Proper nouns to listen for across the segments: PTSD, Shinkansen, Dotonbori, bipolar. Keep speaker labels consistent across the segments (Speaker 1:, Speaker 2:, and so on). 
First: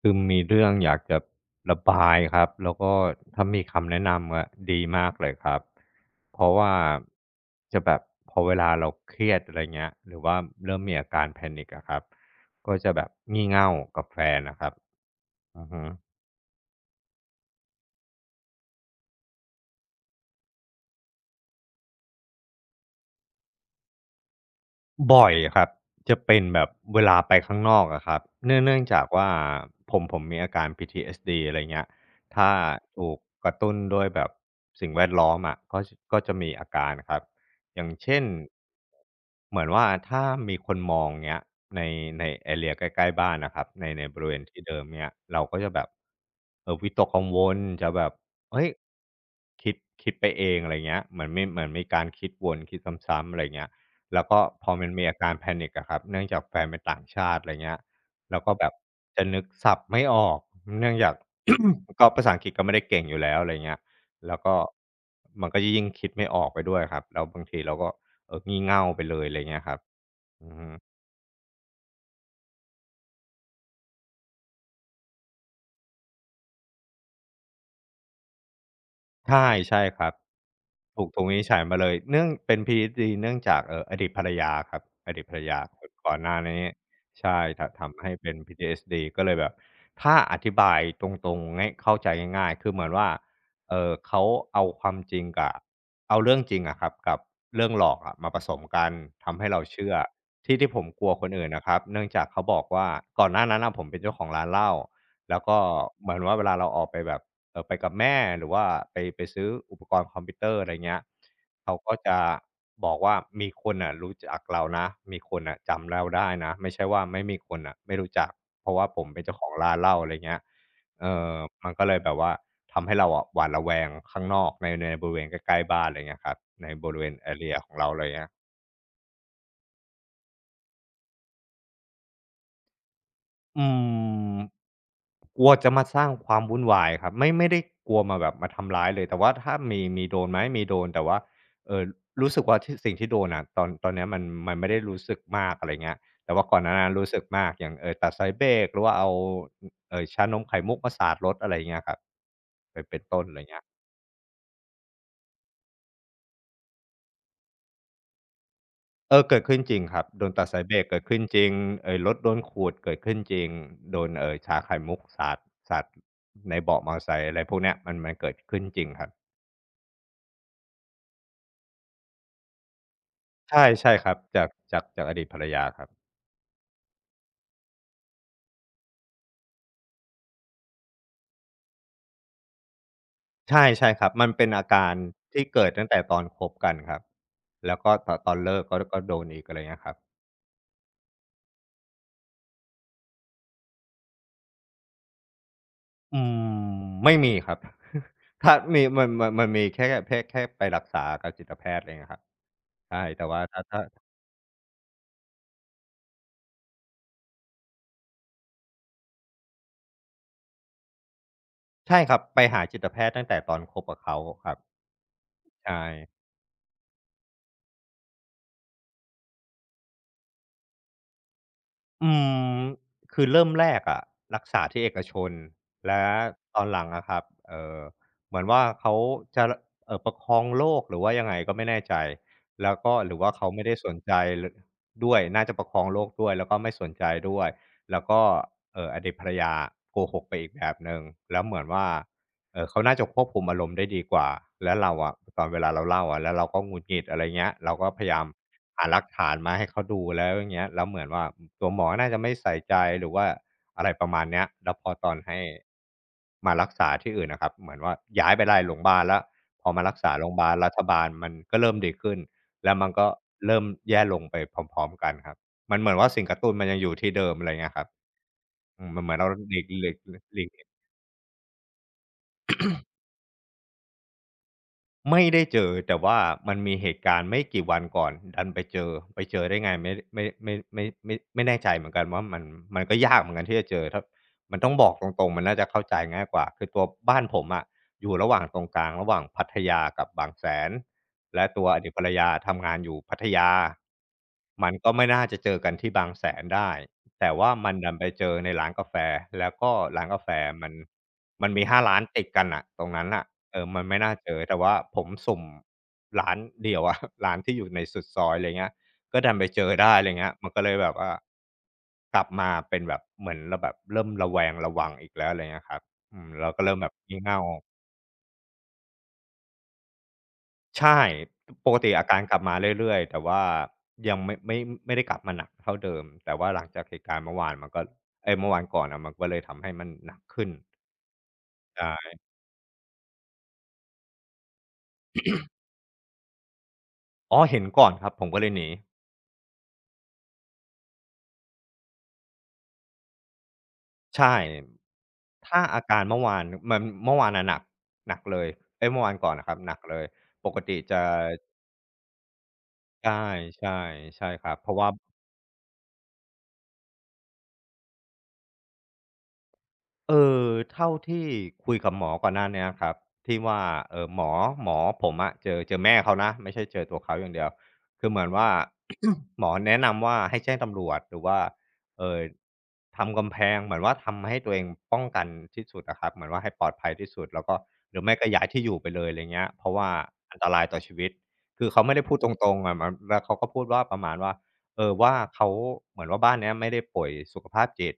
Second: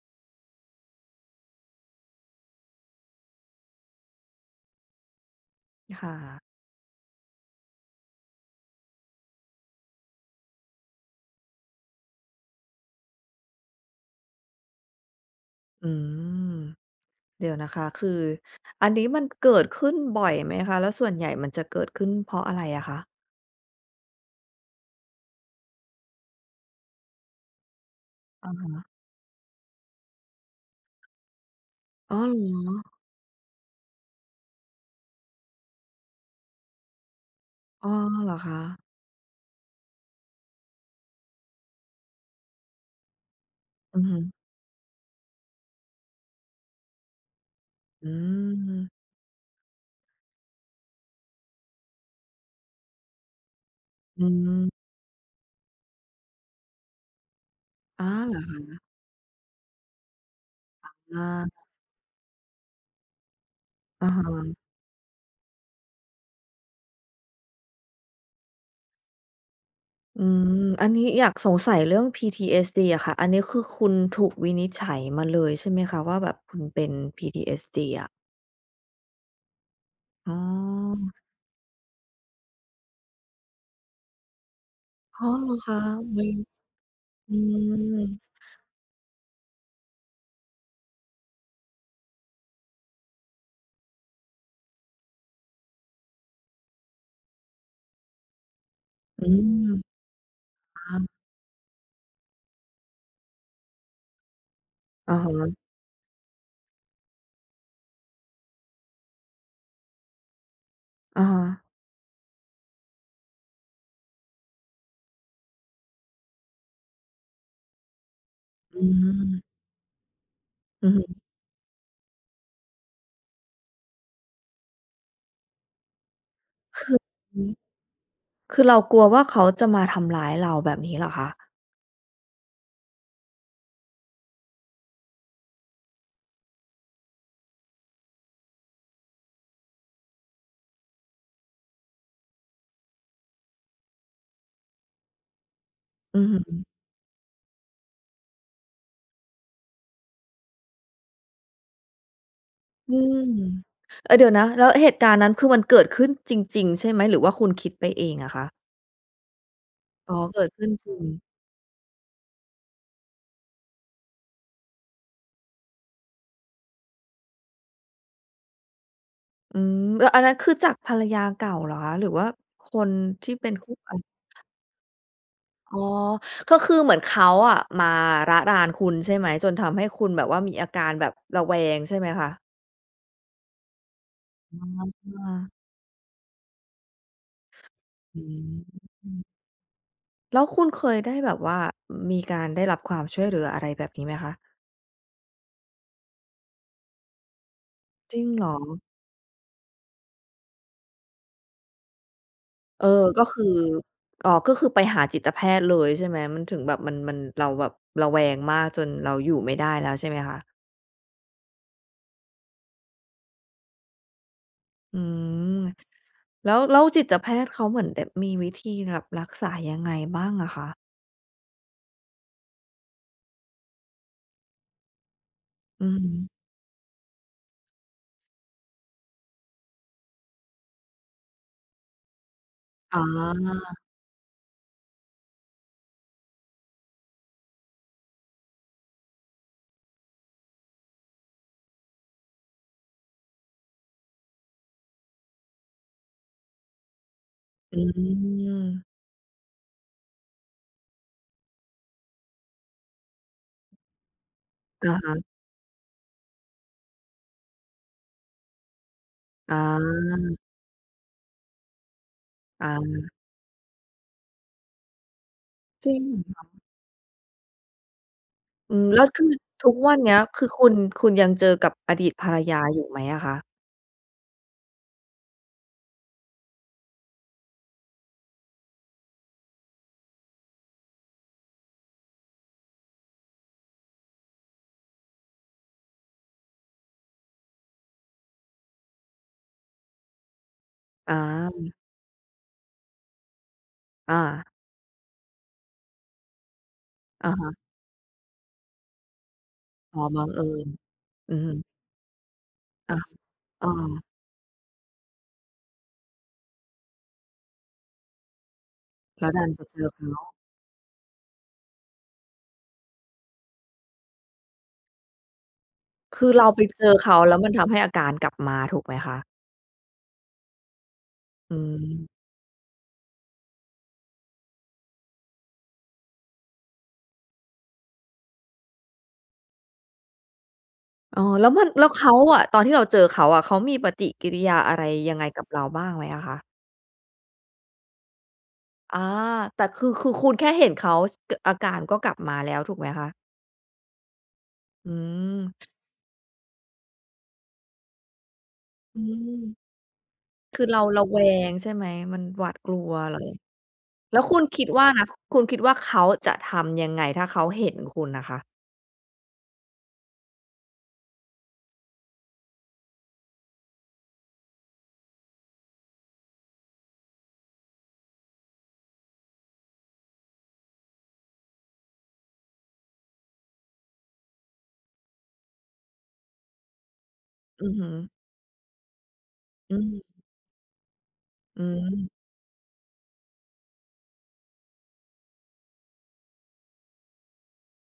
Speaker 1: คือมีเรื่องอยากจะระบายครับแล้วก็ถ้ามีคำแนะนำอะดีมากเลยครับ
Speaker 2: ค่ะ
Speaker 1: เพราะว่าจะแบบพอเวลาเราเครียดอะไรเงี้ยหรือว่าเริ่มมีอาการแพนิคอะครับก็จะแบบงี่เง่ากับแฟนนะครับอือฮึ
Speaker 2: อืมเดี๋ยวนะคะคืออันนี้มันเกิดขึ้นบ่อยไหมคะแล้วส่วนใหญ่มันจะเกิดขึ้นเพราะอะไรอะคะ
Speaker 1: บ่อยครับจะเป็นแบบเวลาไปข้างนอกอะครับ
Speaker 2: อะ
Speaker 1: เนื่องเนื่อง
Speaker 2: ฮะ
Speaker 1: จากว่าผมมีอาการ PTSD อสดีอะไรเงี้ย
Speaker 2: อ๋อเหร
Speaker 1: ถ้า
Speaker 2: อ
Speaker 1: ถูกกระตุ้นด้วยแบบสิ่งแวดล้อมอะก็จะมีอาการครับอ
Speaker 2: อ๋
Speaker 1: ย่า
Speaker 2: อ
Speaker 1: งเช่น
Speaker 2: เหรอคะ
Speaker 1: เหมือนว่าถ้ามีคนมองเงี้ยในในเอเรียใกล้ๆบ้านนะครับ
Speaker 2: อื
Speaker 1: ใน
Speaker 2: อฮึ
Speaker 1: บริเวณที่เดิมเนี่ยเราก็จะแบบวิตกกังวลจะแบ
Speaker 2: อื
Speaker 1: บเฮ้ย
Speaker 2: ม
Speaker 1: คิดคิดไปเองอะไรเงี้ยเหมือนมีการคิดวนคิดซ้ำๆอะไรเงี้ย
Speaker 2: อื
Speaker 1: แล้วก็พ
Speaker 2: ม
Speaker 1: อมันมีอาการแพนิคอะครับเนื่องจากแฟนเป็นต่างชาติอะไรเงี้ย
Speaker 2: อ๋อเหร
Speaker 1: แล้วก็
Speaker 2: อ
Speaker 1: แบบจะนึกศัพท์ไม่ออกเนื่องจาก
Speaker 2: คะ
Speaker 1: ก็ภาษาอังกฤษก็ไม่ได้เก่งอยู่แล้วอะไรเงี้ย
Speaker 2: อะฮ
Speaker 1: แล้ว
Speaker 2: ะ
Speaker 1: ก็มันก็ยิ่งคิดไม่ออกไปด้วยครับแล้วบางทีเราก็เอองี่เง่าไปเลยอะไรเงี้ยครับ
Speaker 2: อื
Speaker 1: อือ
Speaker 2: ม
Speaker 1: ฮึ
Speaker 2: อันนี้อยากสงสัยเรื่อง PTSD อะค่ะอันนี้คือคุณถูกวินิจฉัยมาเลยใช่ไหมคะว่าแบบคุณเป็น PTSD อะ
Speaker 1: ใช่ใช่ครับ
Speaker 2: อ๋อ
Speaker 1: ถูกวินิจฉัยมาเลยเนื่องเป็น PTSD เนื่องจากอดีตภรรยาครับอดี
Speaker 2: อ๋
Speaker 1: ต
Speaker 2: อ
Speaker 1: ภรร
Speaker 2: เหรอ
Speaker 1: ยา
Speaker 2: คะ
Speaker 1: คนก่อน
Speaker 2: อุ๊
Speaker 1: ห
Speaker 2: ย
Speaker 1: น้านี้
Speaker 2: อื
Speaker 1: ใช่ทำให้
Speaker 2: ม
Speaker 1: เป็น PTSD ก็เลยแบบถ้าอธิบายตรงๆง่ายเข้าใจง่ายๆคือเหมือนว่าเขาเอาความจริงกับเอาเรื่องจริงอะครับกับเรื่องหลอกอะมาผสมกัน
Speaker 2: อื
Speaker 1: ทำให้เราเชื่อ
Speaker 2: ม
Speaker 1: ที่ที่ผมกลัว
Speaker 2: ค่ะ
Speaker 1: คนอื่นนะครับเนื่องจากเขาบอกว่าก่อนหน้านั้นน่ะผมเป็นเจ้าของร้านเหล้า
Speaker 2: อะ
Speaker 1: แล้ว
Speaker 2: ฮะ
Speaker 1: ก็เหมือนว่าเวลาเราออกไปแบบ ไปกับแม่หรือว่าไปซื้ออุปกรณ์คอมพิวเตอร์อะไรเงี้ย
Speaker 2: อะฮะ
Speaker 1: เขาก็จะบอกว่ามีคนน่ะรู้จักเรานะมีคนน่ะจำเราได้นะไม่ใช่ว่าไม่มีคนน่ะไม่รู้จักเพราะ
Speaker 2: อื
Speaker 1: ว่าผมเป็นเจ้าขอ
Speaker 2: ม
Speaker 1: งร้านเหล้าอะไรเงี้ย
Speaker 2: อือฮึ
Speaker 1: เอ่อมันก็เลยแบบว่าทำให้เราอะหวาดระแวงข้างนอกในบริเวณใกล้ๆบ้านอะไรเงี้ยครับในบ
Speaker 2: คือ
Speaker 1: ริเวณเอเรียของเราอะไรเงี้ย
Speaker 2: คือเรากลัวว่าเขาจะมาทำร้ายเราแบบนี้เหรอคะ
Speaker 1: อืมกลัวจะมาสร้างความวุ่นวายครับไม่ได้กลัวมาแบบมาทำร้ายเลยแต่ว่าถ้ามีโดนไหมมีโดนแต่ว่าเออรู้สึกว่าที่สิ่งที่โดนน่ะตอนเนี้ยมันไม่ได้รู้สึกมากอะไรเงี้ย
Speaker 2: อือ
Speaker 1: แต่ว่าก่อ
Speaker 2: ฮึ
Speaker 1: นหน้านั้นรู้สึกมากอย่างตัดสายเบรกหรือว่าเอาเออชานมไข่มุกมาสาดรถอะไรเงี้ยครับไป็น
Speaker 2: อื
Speaker 1: เป็นต้
Speaker 2: ม
Speaker 1: นอะไรเงี้ย
Speaker 2: เออเดี๋ยวนะแล้วเหตุการณ์นั้นคือมันเกิดขึ้นจริงๆใช่ไหมหรือว่าคุณคิดไปเองอะคะ
Speaker 1: เออเกิดขึ้นจริงครับ
Speaker 2: อ๋อ
Speaker 1: โดน
Speaker 2: เกิ
Speaker 1: ตั
Speaker 2: ด
Speaker 1: ดสาย
Speaker 2: ขึ้น
Speaker 1: เบรก
Speaker 2: จริ
Speaker 1: เกิ
Speaker 2: ง
Speaker 1: ดขึ้นจริงรถโดนขูดเกิดขึ้นจริงโดนชาไข่มุกสาดในเบาะมอไซค์อะไรพวกเนี้ยมันเกิดขึ้นจริงครับ
Speaker 2: อืมแล้วอันนั้นคือจากภรรยาเก่าเหรอคะหรือว่าคนที่เป็น
Speaker 1: ใช่
Speaker 2: คู่
Speaker 1: ใช่
Speaker 2: อา
Speaker 1: ครับจากอดีตภรรยา
Speaker 2: อ๋
Speaker 1: ค
Speaker 2: อ
Speaker 1: รับ
Speaker 2: ก็คือเหมือนเขาอะมาระรานคุณใช่ไหมจนทำให้คุณแบบว่ามีอาการแบบระแวงใช่ไหมคะ
Speaker 1: ใช่ใช่ครับมันเป็นอา
Speaker 2: อา
Speaker 1: การที่เกิดตั้งแต่ตอนคบกันครับแล้วก็
Speaker 2: อื
Speaker 1: ตอนเลิกก็โดน
Speaker 2: ม
Speaker 1: อีกอะไรเงี้ยครับ
Speaker 2: แล้วคุณเคยได้แบบว่ามีการได้รับความช่วยเหลืออะไรแบบนี้ไหมคะ
Speaker 1: อืมไม่มีครับ
Speaker 2: จ ริงเหร
Speaker 1: ถ้า
Speaker 2: อ
Speaker 1: มีมันมันมีแค่ไปรักษากับจิตแพทย์อะไรเงี้ยครับ
Speaker 2: เออ
Speaker 1: ใช่แต่
Speaker 2: ก็
Speaker 1: ว่า
Speaker 2: คือ
Speaker 1: ถ้า
Speaker 2: อ๋อก็คือไปหาจิตแพทย์เลยใช่ไหมมันถึงแบบมันเราแบบระแวงมากจนเราอยู่ไม่ได้แล้วใช่ไหมคะ
Speaker 1: ใช่ครับไปหาจิตแพทย์ตั้งแต่ตอนคบกับเขาครับ
Speaker 2: อืม
Speaker 1: ใช่
Speaker 2: แล้วจิตแพทย์เขาเหมือนแบบมีวิธีแบบรักษายังไงบ้างอะคะ
Speaker 1: อืมคือเริ่มแรกอะรักษาที่เอกชน
Speaker 2: อื
Speaker 1: และ
Speaker 2: ม
Speaker 1: ตอนหลังอะครับเอ่อเหมือนว่าเขาจะประคองโรคหรือว่ายังไงก็ไม่แน่ใจแล้วก็
Speaker 2: อ๋
Speaker 1: หรือว่าเขา
Speaker 2: อ
Speaker 1: ไม่ได้สนใจลด้วยน่าจะประคองโรคด้วยแล้วก็ไม่สนใจด้วยแล้วก็อดีตภรรยาโกหกไปอีกแบบหนึ่งแล้วเหมือนว่า เออเขาน่าจะควบคุมอารมณ์ได้ดีกว่าแล้วเราอะตอนเวลาเราเล่าอะแล้วเราก็หงุดหงิดอะไรเงี้ยเรา
Speaker 2: อื
Speaker 1: ก็พยายามหาห
Speaker 2: ม
Speaker 1: ลักฐานมาให้เขาดูแล้วอย่างเงี้ยแล้วเหมือนว่าตัวหมอน่าจะไม่ใส่ใจหรือว่าอะไรประมาณเนี้ยแล้วพอ
Speaker 2: อะ
Speaker 1: ตอน
Speaker 2: ฮะ
Speaker 1: ให้มารักษาที่อื่นนะครับเหมือนว่าย้ายไปไล่โรงพยาบาลแล้วพอมารัก
Speaker 2: อา
Speaker 1: ษาโรงพยาบาลรัฐบาลมันก็เริ่มดีขึ้น
Speaker 2: อา
Speaker 1: แล้วมันก็เริ่มแย่ลงไปพร้อมๆกันครับมัน
Speaker 2: จ
Speaker 1: เหมื
Speaker 2: ริ
Speaker 1: อน
Speaker 2: ง
Speaker 1: ว่าสิ่งกระตุ้นมันยังอยู่ที่เดิมอะไรเงี้ยครับ
Speaker 2: อื
Speaker 1: อื
Speaker 2: ม
Speaker 1: มมั
Speaker 2: แล้
Speaker 1: น
Speaker 2: ว
Speaker 1: เหมือน
Speaker 2: คื
Speaker 1: เรา
Speaker 2: อทุกวันเนี้ย
Speaker 1: ห
Speaker 2: คื
Speaker 1: ลี
Speaker 2: อ
Speaker 1: ก
Speaker 2: คุณยังเจอกับอดีตภรรยาอยู่ไหมอะคะ
Speaker 1: ไม่ได้เจอแต่ว่ามันมีเหตุการณ์ไม่กี่วันก่อนดันไปเจอไปเจอได้ไงไม่แน่ใจเหมือนกันว่ามันก็ยากเหมือนกันที่จะเจอถ้ามันต้องบอกตรงๆมันน่าจะเข้าใจง่ายกว่าคือตัวบ้านผมอะอยู่ระหว่างตรงกลางระหว่างพัทยากับบางแสน
Speaker 2: อ
Speaker 1: และตัว
Speaker 2: า
Speaker 1: อดีตภรรยาทำงานอยู่พัทยา
Speaker 2: อา
Speaker 1: มันก็ไม่น่าจะเจอกันที่บางแสนได้
Speaker 2: อะ
Speaker 1: แต่ว่า
Speaker 2: ฮะ
Speaker 1: มันดันไปเจอในร้านกาแฟแล้วก็
Speaker 2: อ๋อ
Speaker 1: ร้านกา
Speaker 2: บัง
Speaker 1: แฟ
Speaker 2: เอิญ
Speaker 1: มัน
Speaker 2: อือ
Speaker 1: มัน
Speaker 2: ฮึ
Speaker 1: มีห้าร้านติดกันน่ะตรง
Speaker 2: อา
Speaker 1: นั้นน่ะ เอ
Speaker 2: เออ
Speaker 1: อมันไม่น่าเจอ แต่ว่าผมสุ่มร้านเดียวอะ ร้านที่อยู่ในสุดซอยอะไรเงี้ยก็
Speaker 2: แล้ว
Speaker 1: ดัน
Speaker 2: ดั
Speaker 1: ไป
Speaker 2: นไป
Speaker 1: เจอ
Speaker 2: เจอ
Speaker 1: ได้อะไร
Speaker 2: เขา
Speaker 1: เงี้ยมันก็เลยแบบว่ากลับมาเป็นแบบเหมือนเราแบบเริ่มระแวงระวังอีกแล้วอะไรเงี้ยครับอื
Speaker 2: คื
Speaker 1: ม
Speaker 2: อเรา
Speaker 1: เรา
Speaker 2: ไป
Speaker 1: ก็เริ่ม
Speaker 2: เจ
Speaker 1: แบบ
Speaker 2: อเขา
Speaker 1: งี่
Speaker 2: แล้ว
Speaker 1: เง่า
Speaker 2: มันทำให้อาการกลับมาถูกไหมคะ
Speaker 1: ใช่
Speaker 2: อื
Speaker 1: ปกติอากา
Speaker 2: ม
Speaker 1: รกลับมาเรื่อยๆ แต่ว่ายังไม่ได้กลับมาหนักเท่าเดิม แต่ว่าหลังจากเหตุการณ์เมื่อวานมันก็เอ้ยเมื่อวานก่อนอะมันก็เลยทำให้มันหนักขึ้น
Speaker 2: อ๋อแล้วมันแล้วเขา
Speaker 1: ใช่
Speaker 2: อะตอนที่เราเจอเขาอะเขามีปฏิกิริยาอะไรยังไงกับเราบ้างไหมอะคะ
Speaker 1: อ๋อเห็นก่อนครับผมก็เลยหนี
Speaker 2: อาแต่คือคุณแค่เห็นเขาสกอาการก็กลับมาแล้วถูกไหมคะ
Speaker 1: ใช่
Speaker 2: อื
Speaker 1: ถ้า
Speaker 2: ม
Speaker 1: อาการเมื่อวานมันเมื่อวานน่ะหนักหนักเลยเอ๊ย
Speaker 2: อื
Speaker 1: เมื่อวาน
Speaker 2: ม
Speaker 1: ก่อนนะครับหนักเลย ปก
Speaker 2: คือ
Speaker 1: ติ
Speaker 2: เรา
Speaker 1: จะ
Speaker 2: ระแวงใช่ไหมมันหวาดกลัว
Speaker 1: ใช่
Speaker 2: เลย
Speaker 1: ใช่
Speaker 2: แล้ว
Speaker 1: ใช่
Speaker 2: คุณ
Speaker 1: ครับ
Speaker 2: คิด
Speaker 1: เพราะ
Speaker 2: ว่า
Speaker 1: ว่า
Speaker 2: นะคุณคิดว่าเขาจะทำยังไงถ้าเขาเห็นคุณน่ะคะ
Speaker 1: เออเท่าที่คุยกับหมอก่อนหน้าเนี้ยครับที่ว่าเอ่อหมอหมอผมอะเจอแม่เขานะไม่ใช่เจอตัวเขาอย่างเดียวคือเหมือนว่า หมอแนะนำว่าให้แจ้งตำรวจหรือว่าเอ่อทำกำแพงเหมือนว่าทำให้ตัวเองป้องกันที่สุดอะครับเหมือนว่าให้ปลอดภัยที่สุดแล้วก็
Speaker 2: อือฮึ
Speaker 1: หรือไม่ก็ย้ายที่อยู่ไปเลยอะไรเงี้ยเพ
Speaker 2: อื
Speaker 1: ราะว่า
Speaker 2: ม
Speaker 1: อันตรายต่อชีวิต
Speaker 2: อื
Speaker 1: คือเขาไม่ได้พูด
Speaker 2: ม
Speaker 1: ตรงๆอะมันแล้วเขาก็พูดว่าประมาณว่าเออว่าเขาเหมือนว่าบ้านเนี้ยไม่ได้ป่วยสุขภาพจิต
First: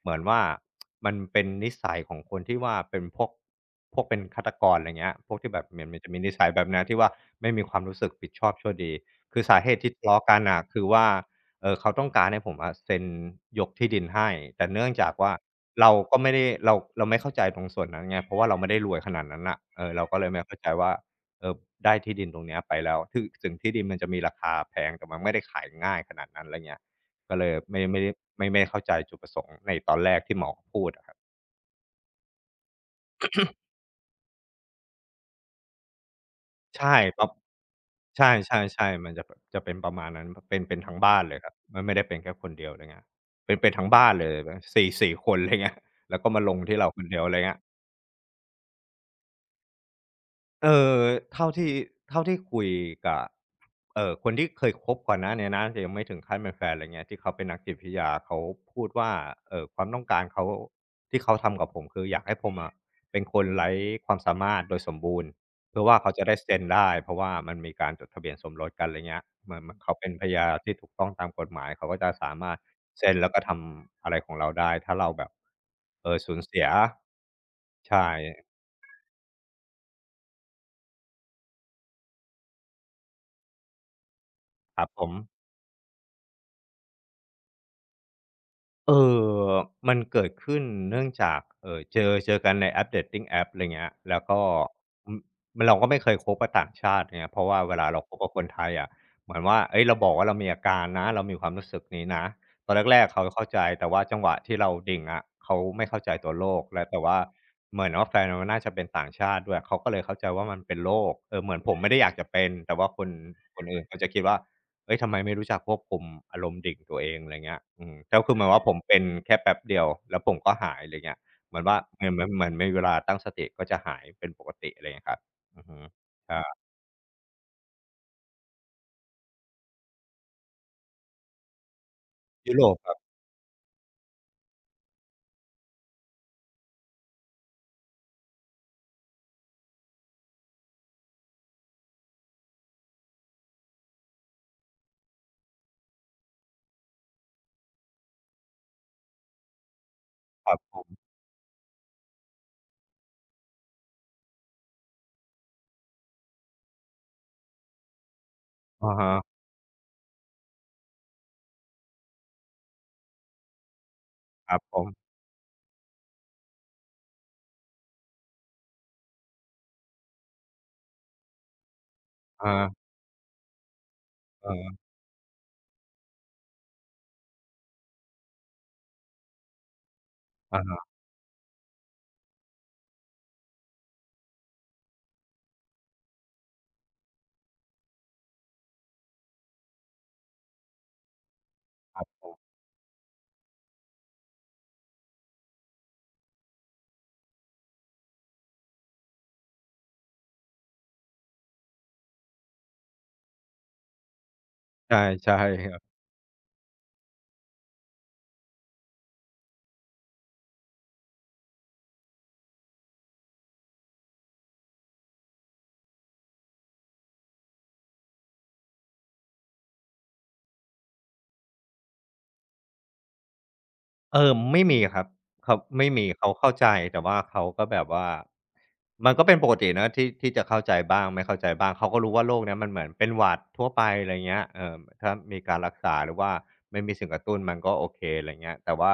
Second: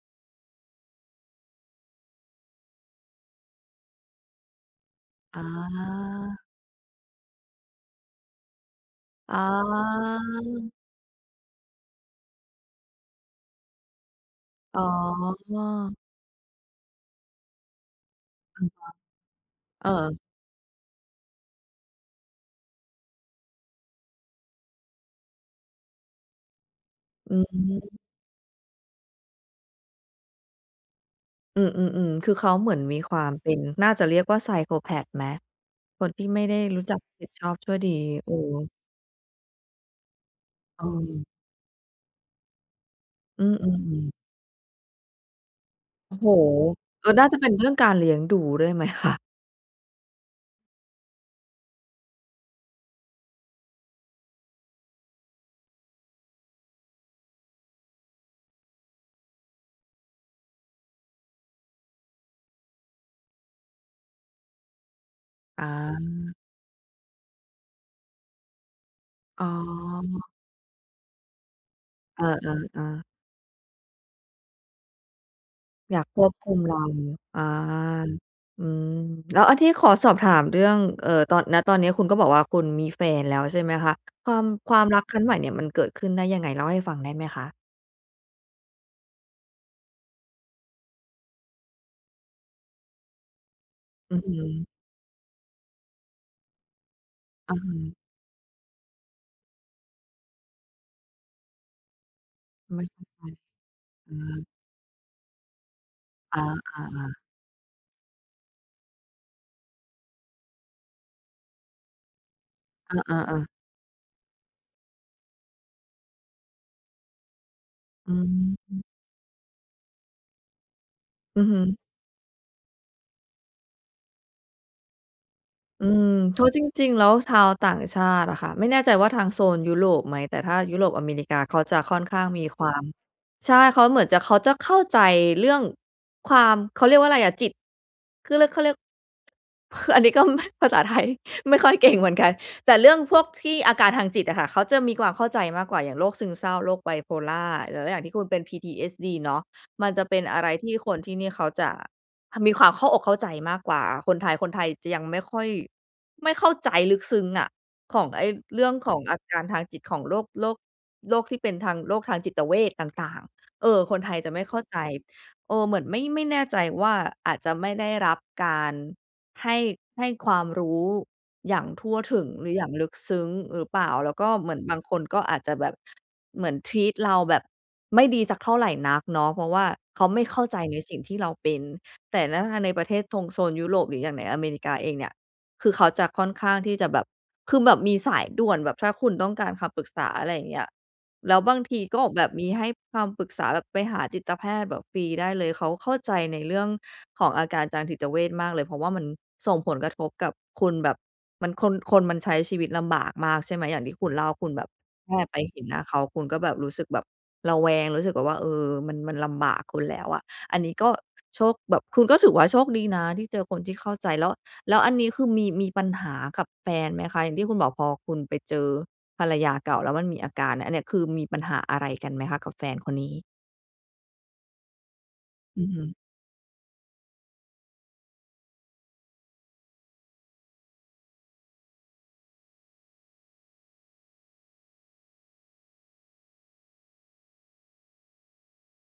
Speaker 1: เหมือนว่ามันเป็นนิสัยของคนที่ว่าเป็นพวกเป็นฆาตกรอะไรเงี้ยพวก
Speaker 2: อ
Speaker 1: ที่แบบเหมือนมัน
Speaker 2: า
Speaker 1: จะมีนิสัยแบบเนี้ยที่ว่าไม่มีความรู้สึกผิดชอบชั่วดี
Speaker 2: อ๋อ
Speaker 1: คือสาเหตุที่ทะเลาะกันน่ะคือว่าเขาต้องการให้ผมอะเซ็นยกที่ดินให้แต่
Speaker 2: อ๋อ
Speaker 1: เนื่องจากว่าเราก็ไม่ได้เราไม่เข้าใจตรงส่วนนั้นไงเพราะว่าเราไม่ได้รวยขนาดนั้นน่ะเอ
Speaker 2: เอ
Speaker 1: อเราก็เลย
Speaker 2: อ
Speaker 1: ไม่เข้าใจว่าเอ่อได้ที่ดินตรงเนี้ยไปแล้วถึงที่ดินมันจะมีราคาแพงแต่มันไม่ได้ขายง่ายขนาดนั้นไรเงี้ย
Speaker 2: อื
Speaker 1: ก็เลยไม่
Speaker 2: ม
Speaker 1: ไม่ได้ไม่ไม่เข้าใจจุดประสงค์ในตอนแรกที่หมอพูดอะครับ
Speaker 2: อืมๆๆคือเขาเหมือนมีความเป็นน่าจะเรียกว่าไซโคแพทไหมคนที่ไม่ได้รู้จั
Speaker 1: ใช่
Speaker 2: ก
Speaker 1: ป๊
Speaker 2: ผิ
Speaker 1: อ
Speaker 2: ด
Speaker 1: ป
Speaker 2: ชอบชั่วดี
Speaker 1: ใช
Speaker 2: เออ
Speaker 1: ่ๆๆมันจะแบบจะเป็นประมาณนั้นเป็น
Speaker 2: เอ
Speaker 1: ทั้ง
Speaker 2: อ
Speaker 1: บ้านเลยครับมันไม่ได้เป็นแค่คนเดียวไรเงี้ย
Speaker 2: อื
Speaker 1: เป็นทั้ง
Speaker 2: ม
Speaker 1: บ้าน
Speaker 2: ๆๆ
Speaker 1: เลยแบบสี่สี่คนไรเงี้ย
Speaker 2: โอ้
Speaker 1: แล้ว
Speaker 2: โฮ
Speaker 1: ก็มาลงที่เราค
Speaker 2: เอ
Speaker 1: น
Speaker 2: อ
Speaker 1: เดียว
Speaker 2: น่าจะ
Speaker 1: ไร
Speaker 2: เป็น
Speaker 1: เงี้ย
Speaker 2: เรื่องการเลี้ยงดูด้วยไหมคะ
Speaker 1: เออเท่าที่เท่าที่คุยกับคนที่เคยคบก่อนหน้าเนี้ยนะแต่ยังไม่ถึงขั้นเป็นแฟนอะไรเงี้ยที่เขาเป็นนักจิตวิทยาเขาพูดว่าความต้องการเขาที่เขาทำกับผมคืออยากให้ผมอะเป็นคนไร้ความสามารถโดยสมบูรณ์
Speaker 2: อ
Speaker 1: เพื่อว่าเขา
Speaker 2: า
Speaker 1: จะได้เซ็นได้เพราะว่ามันมีการจดทะเบียนสมรสกันอะไรเงี้ย
Speaker 2: อ๋
Speaker 1: เหมือนเขาเป็น
Speaker 2: อ
Speaker 1: ภรรยาที่ถูกต้องตามกฎหมายเขาก็จะ
Speaker 2: เอ
Speaker 1: สามารถ
Speaker 2: อๆ
Speaker 1: เซ็
Speaker 2: ๆ
Speaker 1: นแล้วก็ทำอะไรของเราได้ถ้าเราแบบ
Speaker 2: อยากควบ
Speaker 1: สูญ
Speaker 2: คุม
Speaker 1: เสีย
Speaker 2: เราอ
Speaker 1: ใช่
Speaker 2: าอืมแล้วอันนี้ขอสอบถามเรื่องตอนณตอนนี้คุณก็บอกว่าคุณมีแฟนแล้วใช่ไหมคะ ความค
Speaker 1: ค
Speaker 2: วาม
Speaker 1: รับ
Speaker 2: รั
Speaker 1: ผ
Speaker 2: กค
Speaker 1: ม
Speaker 2: รั้งใหม่เนี่ยมันเกิดขึ้นได้ยังไงเล่าให้ฟังได้ไหมคะ
Speaker 1: เออมันเกิดขึ้นเนื่องจากเจอกันในแอป dating app อะไรเงี้ย
Speaker 2: อื
Speaker 1: แล้
Speaker 2: อ
Speaker 1: ว
Speaker 2: ฮึ
Speaker 1: ก็อืมเราก็ไม่เคยคบกับต่างชาติไงยเพราะ
Speaker 2: อะ
Speaker 1: ว่าเวลาเรา
Speaker 2: ฮะ
Speaker 1: คบกับคนไทยอะเหมือนว่าเฮ้ยเราบอกว่าเรามีอาการนะเรามีความรู้สึกนี้นะตอน
Speaker 2: ไม่
Speaker 1: แร
Speaker 2: เข้า
Speaker 1: กๆ
Speaker 2: ใจ
Speaker 1: เขาเข้าใจแต่ว่า
Speaker 2: อ
Speaker 1: จังหวะที่
Speaker 2: า
Speaker 1: เราดิ่งอะเขาไม่เข้าใจตัว
Speaker 2: อ
Speaker 1: โรค
Speaker 2: า
Speaker 1: แล้วแต่ว่า
Speaker 2: ๆ
Speaker 1: เหมือนว่าแฟนเราน่าจะเป็นต่างชาติด้วยเขาก็เลยเข้าใจว่ามันเป็นโรคเออเหมือนผมไม่ได้อยากจะเป็นแต่ว่า
Speaker 2: ๆอ
Speaker 1: คน
Speaker 2: าๆๆ
Speaker 1: คนอื่นเขาจะคิดว่า เอ้ยทำไมไม่รู้จักควบคุมอารมณ์ดิ่งตัวเองอะไรเงี้ยก
Speaker 2: อื
Speaker 1: คือเหมือนว่าผม
Speaker 2: ม
Speaker 1: เป็นแค่แป๊บเดียวแล้วผมก็หายอะไรเงี้ย
Speaker 2: อือ
Speaker 1: เห
Speaker 2: ฮึ
Speaker 1: มือนว่าเหมือนไมเวลาตั้งสติก็จะหายเป็นปกติอะไรเงี้ยครับอือฮึ
Speaker 2: อืม
Speaker 1: อ
Speaker 2: เพราะจ
Speaker 1: ช
Speaker 2: ริงๆแล้วชาวต่างชาติอะค่ะไม่แน่ใจว่าทางโซนยุโรปไหมแต่ถ้ายุโรปอเมริกาเขาจะค่อนข้างมี
Speaker 1: ยุ
Speaker 2: ค
Speaker 1: โร
Speaker 2: วา
Speaker 1: ป
Speaker 2: ม
Speaker 1: ครับ
Speaker 2: ใช่เขาเหมือนจะเขาจะเข้าใจเรื่องความเขาเรียกว่าอะไรอะจิตคือเรียกเขาเรียก อันนี้ก็ไม่ภาษาไทยไม่ค่อยเก่งเหมือนกันแต่เรื่องพวกที่อาการทางจิตอะค่ะเขาจะมีความเข้าใจมากกว่าอย่างโรคซึมเศร้าโรค bipolar แล้วอย่างที่คุณเป็น PTSD เนาะมันจะเป็นอะ
Speaker 1: ค
Speaker 2: ไร
Speaker 1: รับ
Speaker 2: ที่
Speaker 1: ผ
Speaker 2: คน
Speaker 1: ม
Speaker 2: ที่นี่เขาจะ มีความเข้าอกเข้าใจมากกว่าคนไทยคนไทยจะยังไม่ค่อยไม่เข้าใจลึกซึ้งอะของไอ้เรื่องข
Speaker 1: อา
Speaker 2: องอา
Speaker 1: ฮะ
Speaker 2: การทางจิตของโรคโรคที่เป็นทางโรคทางจิตเวชต่างๆเออคนไทยจะไม่
Speaker 1: ครั
Speaker 2: เข้า
Speaker 1: บผ
Speaker 2: ใจ
Speaker 1: ม
Speaker 2: เออเหมือนไม่แน่ใจว่าอาจจะไม่ได้รับการให้ให้ความรู้อย่างทั่วถึงห
Speaker 1: อา
Speaker 2: รืออย่างลึกซึ้งหรือเปล่าแล้วก็เห
Speaker 1: อ
Speaker 2: มือนบางค
Speaker 1: อ
Speaker 2: นก็อาจจะแบบเหมือน treat เราแบบไม่ดีสักเท่าไรนักเนาะเพราะว่าเขาไม่เข้าใจ
Speaker 1: อะ
Speaker 2: ใน
Speaker 1: ฮะ
Speaker 2: สิ่งที่เราเป็น แต่นะถ้าในประเทศทงโซนยุโรปหรืออย่างในอเมริกาเองเนี่ยคือเขาจะค่อนข้างที่จะแบบคือแบบมีสายด่วนแบบถ้าคุณต้องการคำปรึกษาอะไรอย่างเงี้ยแล้วบางที
Speaker 1: ค
Speaker 2: ก็แบ
Speaker 1: รับ
Speaker 2: บมีให้คำปรึกษาแบบไปหาจิตแพทย์แบบฟรีได้เลย เขาเข้าใจในเรื่องของอาการทางจิตเวชมากเลย เพราะว่ามันส่งผลกระทบกับคุณแบบมันคนคนมันใช้ชีวิตลำบากมากใช่ไหม อย่างที่คุณเล่าคุณแบบ
Speaker 1: ใช่
Speaker 2: แค่ไป
Speaker 1: ใช่
Speaker 2: เห็นหน้าเขาคุณก็แบบรู้สึกแบบระแวงรู้สึกแบบว่าเออมันมันลำบากคุณแล้วอะ อันนี้ก็โชคแบบคุณก็ถือว่าโชคดีนะที่เจอคนที่เข้าใจแล้วแล้วอันนี้คือมีปัญหากับแฟนไหมคะอย่างที่คุณบอกพอคุณไปเจอภรรยาเก่าแล้วมันมีอาการอันเนี้ยคือมีปัญหาอะไรกันไหมคะกับแฟนคนนี้
Speaker 1: เออไม่มีครับเขา
Speaker 2: อือฮึ
Speaker 1: ไม่มีเขาเข้าใจแต่ว่าเขาก็แบบว่ามันก็เป็นปกตินะที่จะเข้าใจบ้างไม่เข้าใจบ้างเขาก็รู้ว่าโรคเนี้ยมันเหมือนเป็นหวัดทั่วไปอะไรเงี้ยถ้ามีการรักษาหรือว่าไม่มีสิ่งกระตุ้นมันก็โอเคอะไรเงี้ยแต่ว่า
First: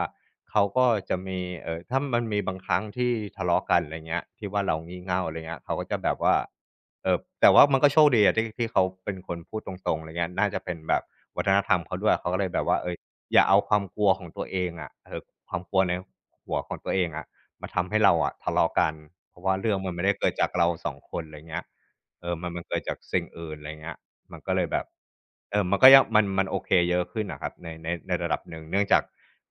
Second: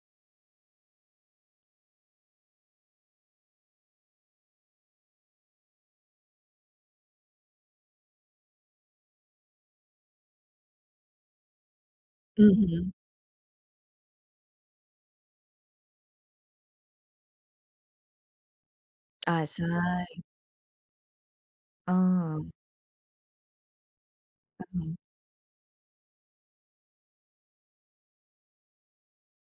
Speaker 1: เขาก็จะมีถ้ามันมีบางครั้งที่ทะเลาะกันอะไรเงี้ยที่ว่าเรางี่เง่าอะไรเงี้ยเขาก็จะแบบว่าแต่ว่ามันก็โชคดีอะที่เขาเป็นคนพูดตรงๆอะไรเงี้ยน่าจะเป็นแบบวัฒนธรรมเขาด้วยเขาก็เล
Speaker 2: อื
Speaker 1: ย
Speaker 2: อ
Speaker 1: แบ
Speaker 2: ฮึ
Speaker 1: บว่าเออ อย่าเอาความกลัวของตัวเองอะเออความกลัวในหัวของตัวเองอะมาทำให้เราอะทะเลาะกัน
Speaker 2: อา
Speaker 1: เพราะว่า
Speaker 2: ใช
Speaker 1: เรื่องมันไม่ได้
Speaker 2: ่
Speaker 1: เกิดจากเราสองคนไรเงี้ย
Speaker 2: เอ
Speaker 1: เออมัน
Speaker 2: อ
Speaker 1: มันเกิดจากสิ่งอื่นไรเงี้ยมันก็เล
Speaker 2: อื
Speaker 1: ย
Speaker 2: อ
Speaker 1: แบ
Speaker 2: ฮึ
Speaker 1: บเออมันก็ยังมันโอเคเยอะขึ้นอะครับในระดับหนึ่งเนื่องจาก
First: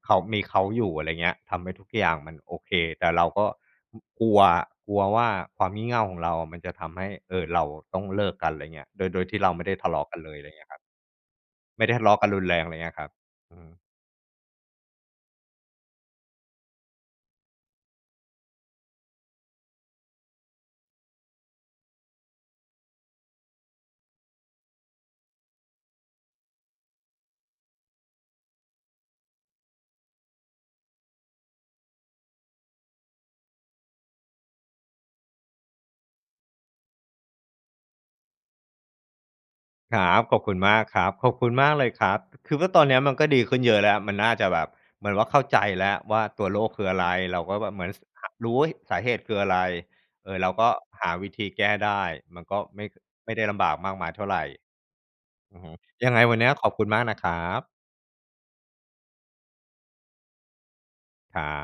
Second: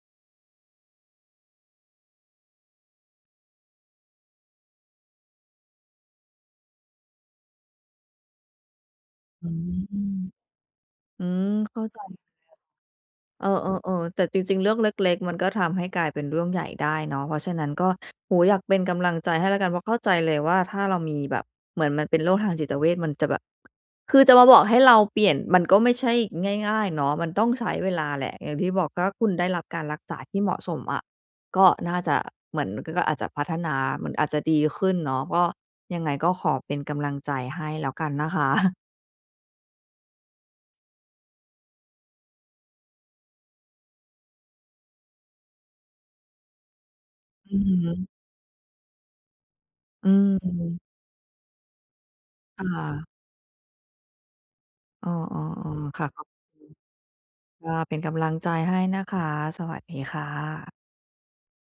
Speaker 1: เขามีเขาอยู่อะไรเงี้ยทำให้ทุกอย่างมันโอเคแต่เราก็อกลัวกลัวว่าความงี่เง่าของเราอะมันจะทำให้เราต้องเลิกกันไรเงี้ยโดยที่
Speaker 2: อื
Speaker 1: เราไม่
Speaker 2: ม
Speaker 1: ได้ทะเลาะกันเลยไรเงี้ยครับ
Speaker 2: อืมเข้า
Speaker 1: ไม่ได้
Speaker 2: ใจ
Speaker 1: ทะเลาะกันรุนแรงไรเงี้ยครับ
Speaker 2: เอ
Speaker 1: อื
Speaker 2: อเอ
Speaker 1: ม
Speaker 2: อเออแต่จริงๆเรื่องเล็กๆมันก็ทำให้กลายเป็นเรื่องใหญ่ได้เนาะเพราะฉะนั้นก็โออยากเป็นกำลังใจให้แล้วกันเพราะเข้าใจเลยว่าถ้าเรามีแบบเหมือนมันเป็นโรคทางจิตเวชมันจะแบบคือจะมาบอกให้เราเปลี่ยนมันก็ไม่ใช่ง่ายๆเนาะมันต้องใช้เวลาแหละอย่างที่บอกถ้าคุณได้รับการรักษาที่เหมาะสมอะก็น่าจะเหมือนก็อาจจะพัฒนามันอาจจะดีขึ้นเนาะก็ยังไงก็ขอเป็นกำลังใจให้แล้วกันนะคะ
Speaker 1: ครับขอบคุณมากครับขอบคุณมากเลยครับคือว่าตอนเนี้ยมันก็ดีขึ้นเยอะแล้วมันน่าจะแบบเหมือนว่าเข้าใจแล้วว่าตัวโรคคืออะไรเรา
Speaker 2: อื
Speaker 1: ก็แบบเหมือนส
Speaker 2: อ
Speaker 1: หรู้วสาเหตุคืออะไร
Speaker 2: อื
Speaker 1: เออเราก็
Speaker 2: ม
Speaker 1: หาวิธีแก้ได้มันก็
Speaker 2: ค
Speaker 1: ไม่
Speaker 2: ่ะ
Speaker 1: ไม่ได้ลำบากมากมายเท่าไร
Speaker 2: อออ๋อ
Speaker 1: อือ
Speaker 2: อ๋อ
Speaker 1: ฮึยังไงวั
Speaker 2: ค่ะ
Speaker 1: นเนี้ยขอบคุณมากนะครับ
Speaker 2: ก็เป็นกำลังใจให้นะคะสวัสดีค่ะ
Speaker 1: ครับ